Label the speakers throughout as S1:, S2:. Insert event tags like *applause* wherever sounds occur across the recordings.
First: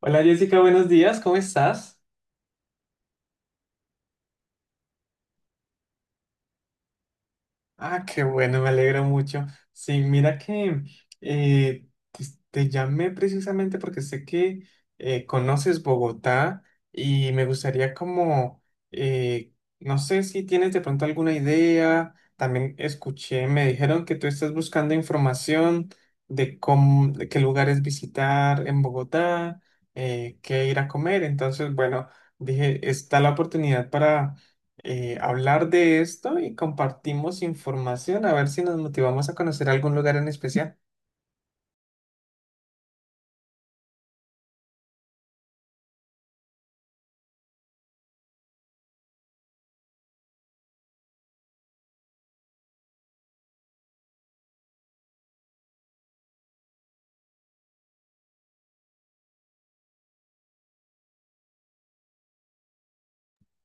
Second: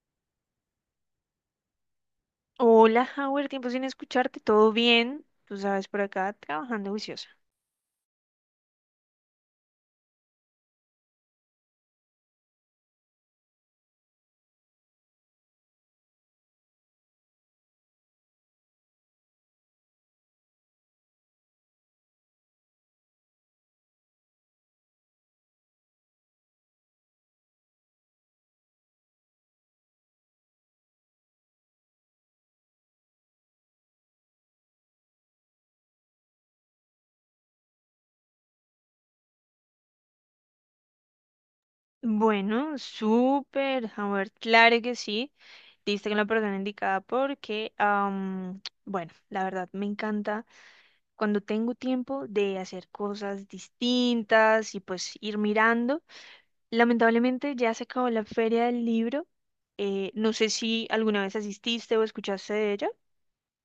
S1: Hola Jessica, buenos días, ¿cómo estás?
S2: Hola, Howard, tiempo sin escucharte, ¿todo bien? Tú sabes, por acá trabajando juiciosa.
S1: Ah, qué bueno, me alegro mucho. Sí, mira que eh, te, te llamé precisamente porque sé que conoces Bogotá y me gustaría como, eh, no sé si tienes de pronto alguna idea, también escuché, me dijeron que tú estás buscando información de cómo, de qué lugares visitar en Bogotá, qué ir a comer, entonces bueno, dije, está la oportunidad para hablar de esto y compartimos información, a ver si nos motivamos a conocer algún lugar en especial.
S2: Bueno, súper, Howard, claro que sí. Diste con la persona indicada porque, bueno, la verdad me encanta cuando tengo tiempo de hacer cosas distintas y pues ir mirando. Lamentablemente ya se acabó la feria del libro. No sé si alguna vez asististe o escuchaste de ella.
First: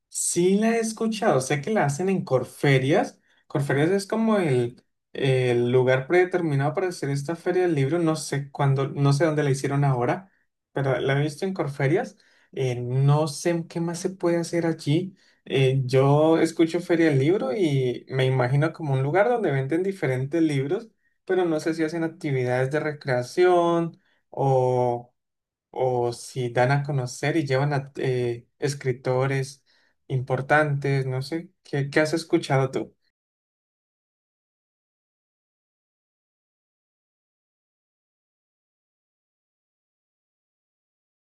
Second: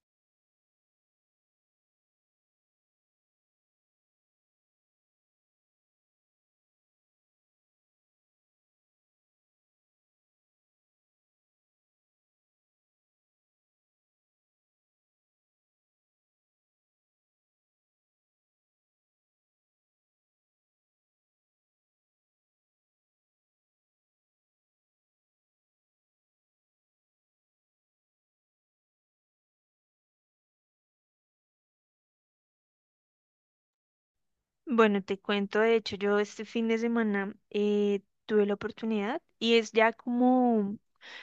S1: Sí la he escuchado, sé que la hacen en Corferias. Corferias es como el lugar predeterminado para hacer esta feria del libro. No sé cuándo, no sé dónde la hicieron ahora, pero la he visto en Corferias. No sé qué más se puede hacer allí. Yo escucho feria del libro y me imagino como un lugar donde venden diferentes libros, pero no sé si hacen actividades de recreación o o si dan a conocer y llevan a escritores importantes, no sé, ¿qué has escuchado tú?
S2: Bueno, te cuento, de hecho, yo este fin de semana tuve la oportunidad y es ya como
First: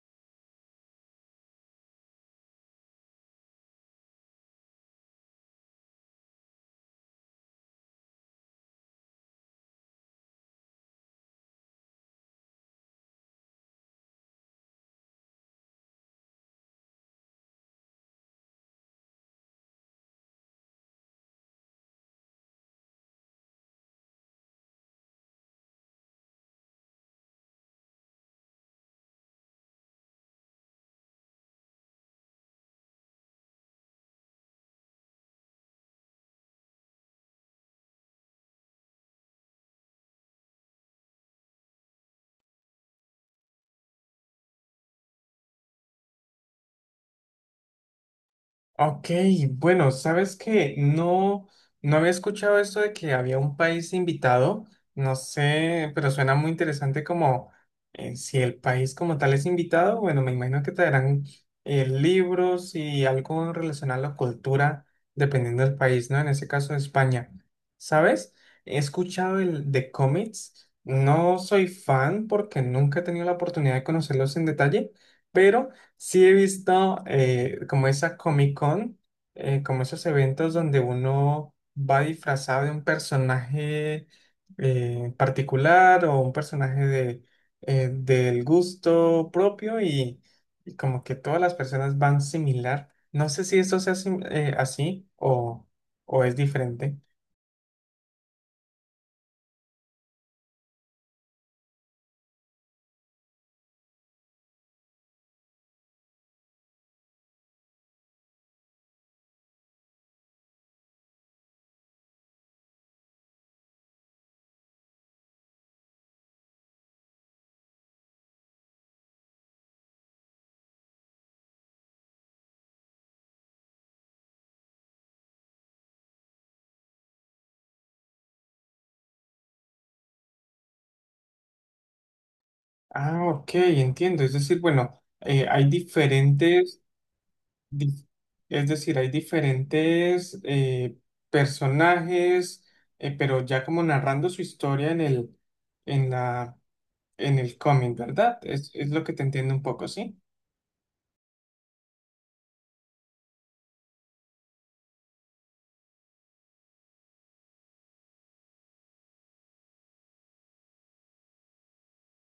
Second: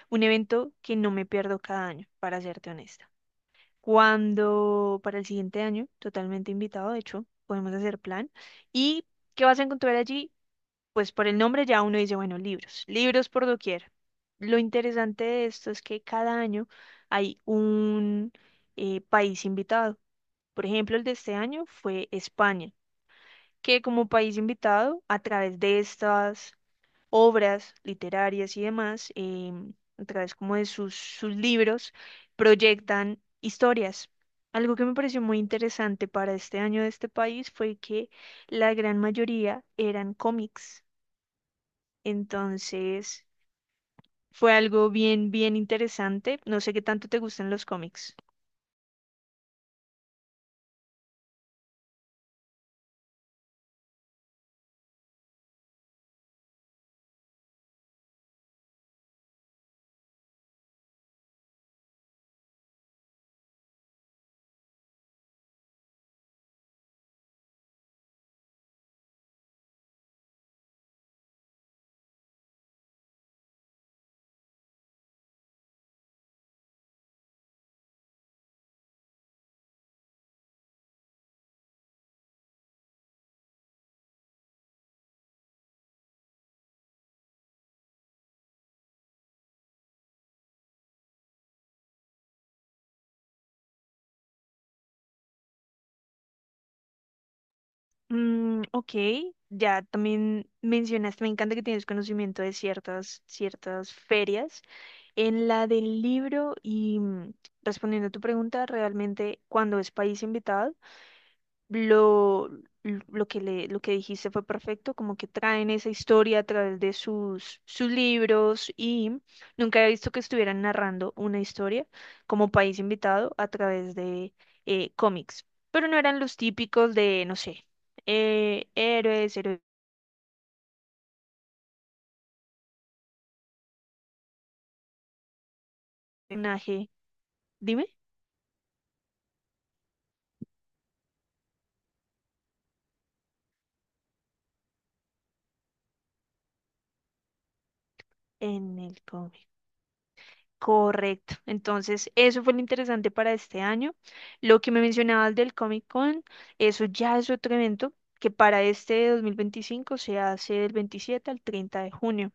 S2: un evento que no me pierdo cada año, para serte honesta. Cuando para el siguiente año, totalmente invitado, de hecho, podemos hacer plan. ¿Y qué vas a encontrar allí? Pues por el nombre ya uno dice, bueno, libros, libros por doquier. Lo interesante de esto es que cada año hay un país invitado. Por ejemplo, el de este año fue España que como país invitado, a través de estas obras literarias y demás, a través como de sus libros, proyectan historias. Algo que me pareció muy interesante para este año de este país fue que la gran mayoría eran cómics. Entonces, fue algo bien, bien interesante. No sé qué tanto te gustan los cómics.
S1: Ok, bueno, sabes que no, no había escuchado esto de que había un país invitado, no sé, pero suena muy interesante como si el país como tal es invitado, bueno, me imagino que traerán libros y algo relacionado a la cultura, dependiendo del país, ¿no? En ese caso, España. ¿Sabes? He escuchado el de cómics, no soy fan porque nunca he tenido la oportunidad de conocerlos en detalle, pero sí he visto como esa Comic Con, como esos eventos donde uno va disfrazado de un personaje particular o un personaje del gusto propio y como que todas las personas van similar. No sé si esto sea así o es diferente.
S2: Mm, ok, ya también mencionaste, me encanta que tienes conocimiento de ciertas, ciertas ferias. En la del libro y mm, respondiendo a tu pregunta, realmente cuando es país invitado, lo, lo que dijiste fue perfecto, como que traen esa historia a través de sus libros y mm, nunca he visto que estuvieran narrando una historia como país invitado a través de cómics, pero no eran los típicos de, no sé, héroes, héroe-
S1: Ah, ok, entiendo. Es decir, bueno, hay diferentes
S2: personaje, dime,
S1: Dif- es decir, hay diferentes personajes, pero ya como narrando su historia en la, en el cómic, ¿verdad?
S2: en
S1: Es
S2: el
S1: lo que te
S2: cómic.
S1: entiendo un poco, ¿sí?
S2: Correcto. Entonces, eso fue lo interesante para este año. Lo que me mencionabas del Comic Con, eso ya es otro evento que para este 2025 se hace del 27 al 30 de junio.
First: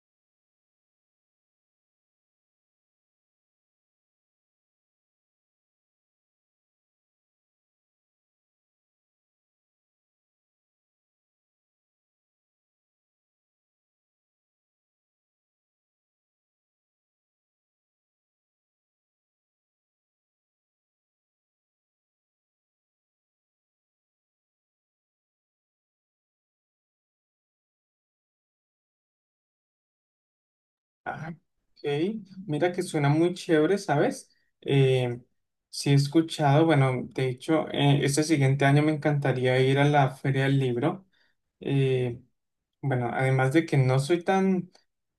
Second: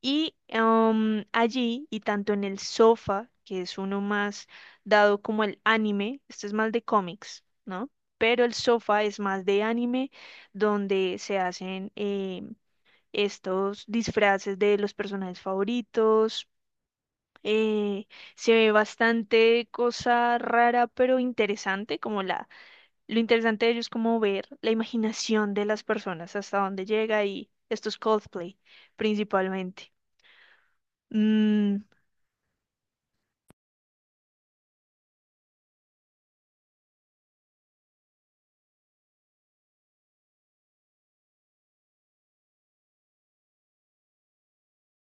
S2: Y allí, y tanto en el sofá, que es uno más dado como el anime, este es más de cómics, ¿no? Pero el sofá es más de anime, donde se hacen estos disfraces de los personajes favoritos, eh, se ve bastante cosa rara pero interesante, como lo interesante de ellos es como ver la imaginación de las personas hasta dónde llega y esto es Coldplay principalmente.
S1: Ah,
S2: Mm,
S1: ok. Mira que suena muy chévere, ¿sabes? Eh, sí he escuchado, bueno, de hecho, este siguiente año me encantaría ir a la Feria del Libro. Eh, Bueno, además de que no soy tan,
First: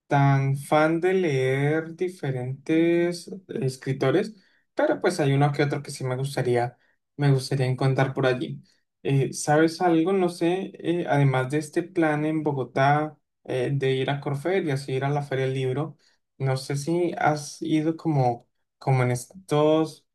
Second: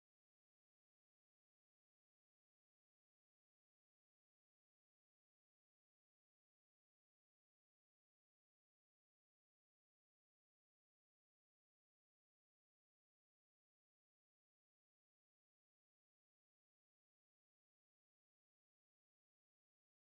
S1: tan fan de leer diferentes escritores, pero pues hay uno que otro que sí me gustaría encontrar por allí. ¿Sabes algo? No sé, además de este plan en Bogotá de ir a Corferias, ir a la Feria del Libro, no sé si has ido como en estos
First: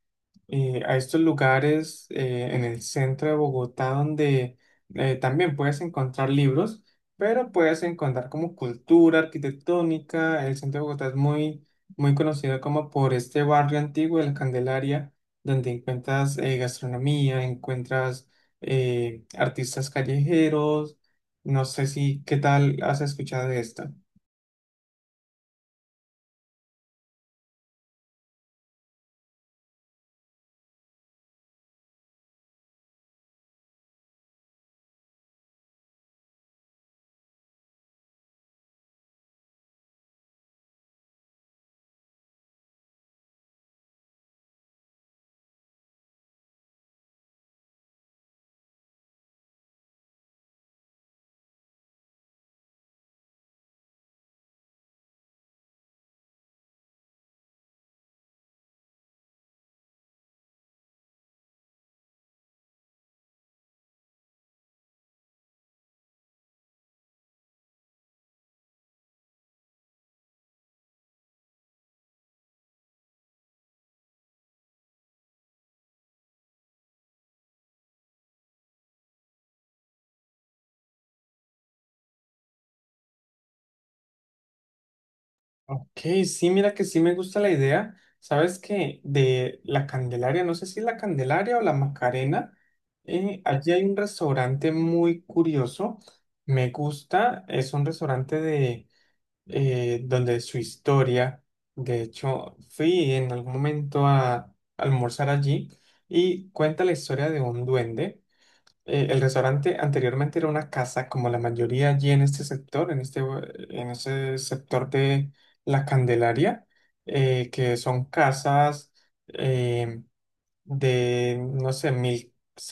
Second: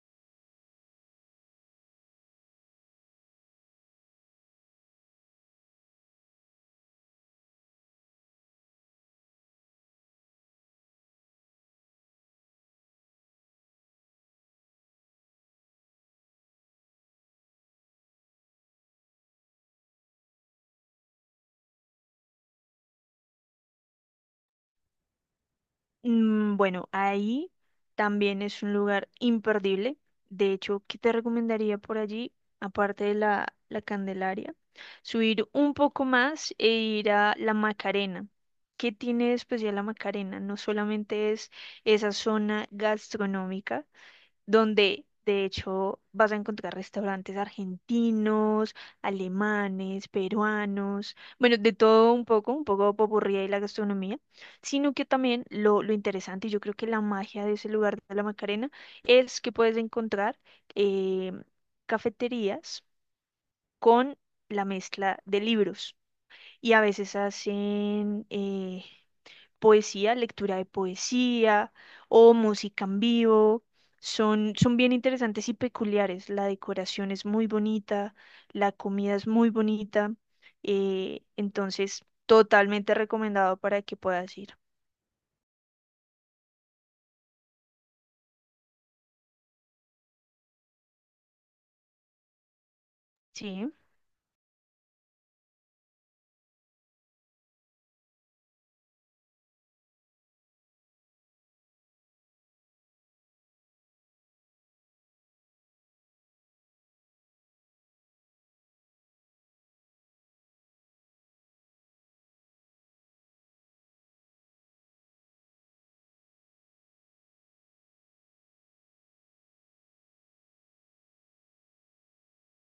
S1: a estos lugares en el centro de Bogotá donde también puedes encontrar libros, pero puedes encontrar como cultura arquitectónica. El centro de Bogotá es muy, muy conocido como por este barrio antiguo de la Candelaria, donde encuentras gastronomía, encuentras artistas callejeros. No sé si, ¿Qué tal has escuchado de esto?
S2: Bueno, ahí también es un lugar imperdible. De hecho, ¿qué te recomendaría por allí, aparte de la Candelaria? Subir un poco más e ir a la Macarena. ¿Qué tiene de especial la Macarena? No solamente es esa zona gastronómica, donde de hecho vas a encontrar restaurantes argentinos, alemanes, peruanos, bueno, de todo un poco popurrí y la gastronomía, sino que también lo interesante, y yo creo que la magia de ese lugar de la Macarena, es que puedes encontrar eh, cafeterías con la mezcla de libros. Y a veces hacen poesía, lectura de poesía o música en vivo. Son, son bien interesantes y peculiares. La decoración es muy bonita, la comida es muy bonita. Entonces, totalmente recomendado para que puedas ir.
S1: Ok, sí, mira que sí me gusta la idea. Sabes que de la Candelaria, no sé si la Candelaria o la Macarena,
S2: Sí,
S1: allí hay un restaurante muy curioso. Me gusta, es un restaurante de donde su historia. De hecho, fui en algún momento a almorzar allí y cuenta la historia de un duende. El restaurante anteriormente era una casa, como la mayoría allí en este sector, en ese sector de La Candelaria, que son casas eh, de, no sé, mil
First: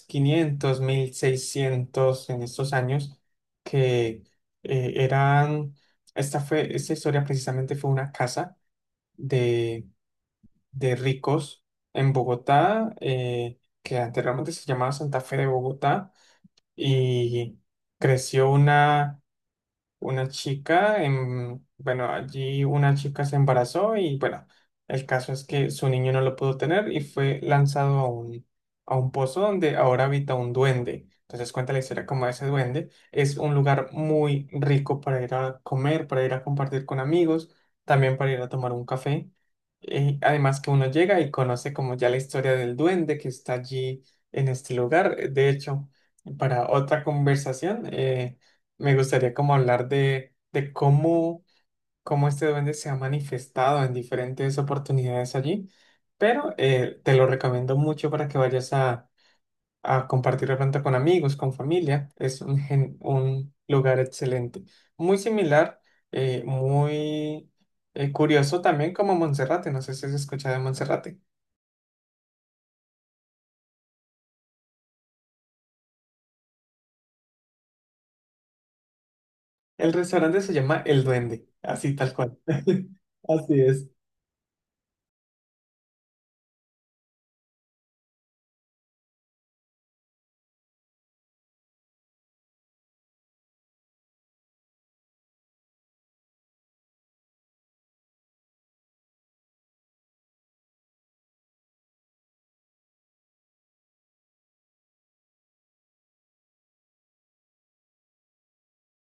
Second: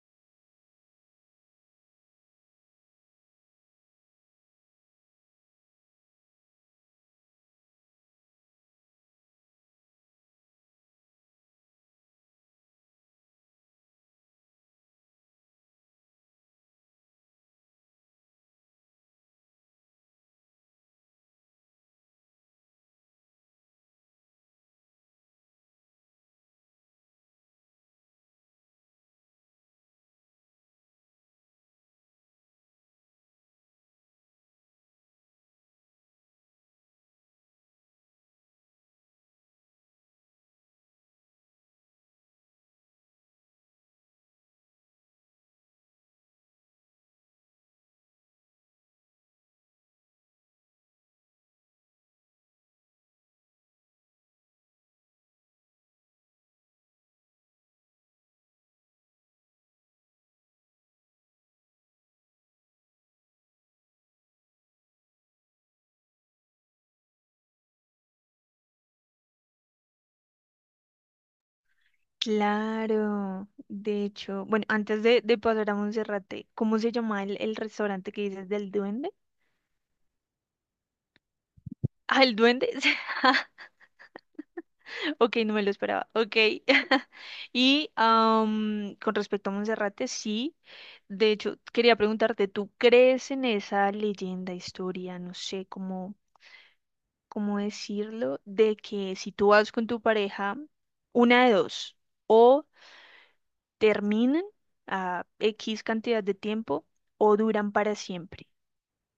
S1: quinientos 1600 en estos años, que eran, esta fue, esta historia precisamente fue una casa de, de ricos en Bogotá, que anteriormente se llamaba Santa Fe de Bogotá, y creció una chica, bueno, allí una chica se embarazó y bueno, el caso es que su niño no lo pudo tener y fue lanzado a un pozo donde ahora habita un duende. Entonces cuenta la historia como ese duende. Es un lugar muy rico para ir a comer, para ir a compartir con amigos, también para ir a tomar un café. Además que uno llega y conoce como ya la historia del duende que está allí en este lugar. De hecho, para otra conversación, me gustaría como hablar de cómo este duende se ha manifestado en diferentes oportunidades allí, pero te lo recomiendo mucho para que vayas a compartir de pronto con amigos, con familia. Es un lugar excelente, muy similar, muy curioso también como Monserrate, no sé si has escuchado de Monserrate.
S2: claro. De hecho, bueno, antes de pasar a Monserrate, ¿cómo se llama el restaurante que dices del duende?
S1: El restaurante se llama El Duende, así tal
S2: Ah, el
S1: cual.
S2: duende.
S1: *laughs* Así
S2: *laughs*
S1: es.
S2: *laughs* Ok, no me lo esperaba. Ok. *laughs* Y con respecto a Monserrate, sí. De hecho, quería preguntarte, ¿tú crees en esa leyenda, historia, no sé cómo, cómo decirlo, de que si tú vas con tu pareja, una de dos, o terminan a X cantidad de tiempo o duran para siempre?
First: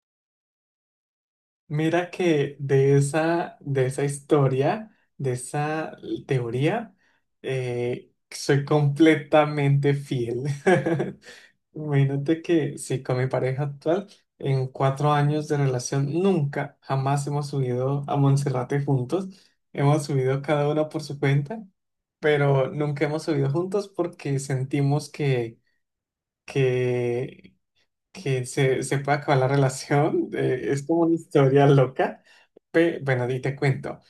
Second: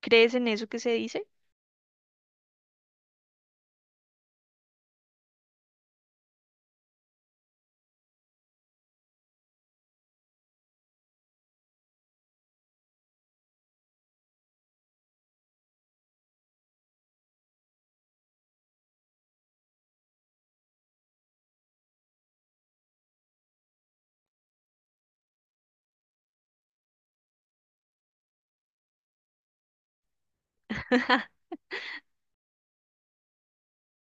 S2: ¿Crees en eso que se dice?
S1: Mira que de esa historia, de esa teoría, soy completamente fiel. *laughs* Imagínate que sí, con mi pareja actual, en 4 años de relación, nunca, jamás hemos subido a Monserrate juntos. Hemos subido cada uno por su cuenta, pero nunca hemos subido juntos porque sentimos que que se, se puede acabar la relación. Es como una
S2: *laughs*
S1: historia loca. Bueno, y te cuento.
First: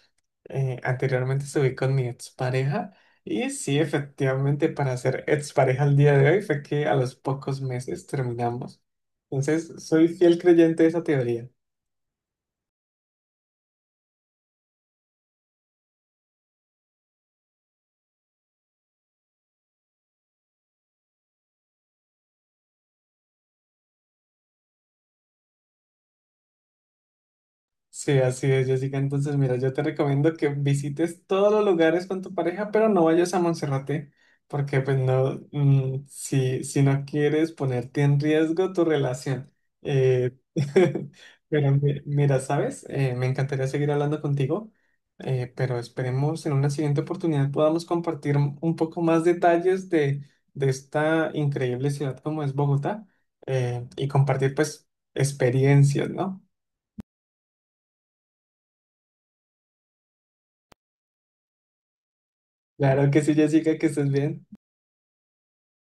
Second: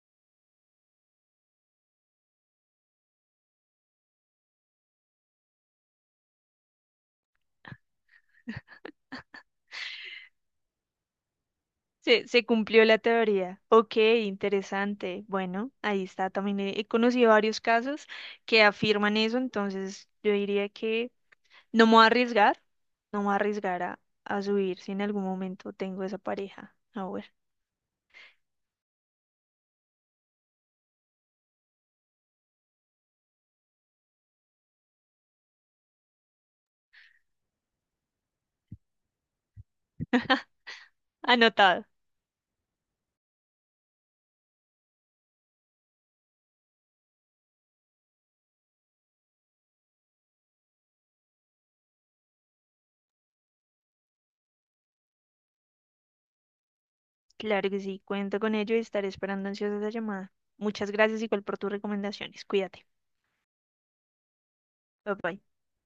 S1: Anteriormente estuve con mi expareja y sí, efectivamente, para ser expareja al día de hoy fue que a los pocos meses terminamos. Entonces, soy fiel creyente de esa teoría.
S2: Se cumplió la teoría. Ok, interesante. Bueno, ahí está. También he conocido varios casos que afirman eso, entonces yo diría que no me voy a arriesgar, no me voy a arriesgar a subir si en algún momento tengo esa pareja. Ahora,
S1: Sí, así es, Jessica. Entonces, mira, yo te recomiendo que visites todos los lugares con tu pareja, pero no vayas a Monserrate, porque pues no, si, si no quieres ponerte en riesgo tu relación. Eh,
S2: *laughs*
S1: *laughs* pero
S2: anotado.
S1: mira, ¿sabes? Me encantaría seguir hablando contigo, pero esperemos en una siguiente oportunidad podamos compartir un poco más detalles de esta increíble ciudad como es Bogotá, y compartir pues experiencias, ¿no?
S2: Claro que sí, cuento con ello y estaré esperando ansiosa esa llamada. Muchas gracias igual por tus recomendaciones. Cuídate.
S1: Claro que sí, Jessica, que estés bien.
S2: Bye bye.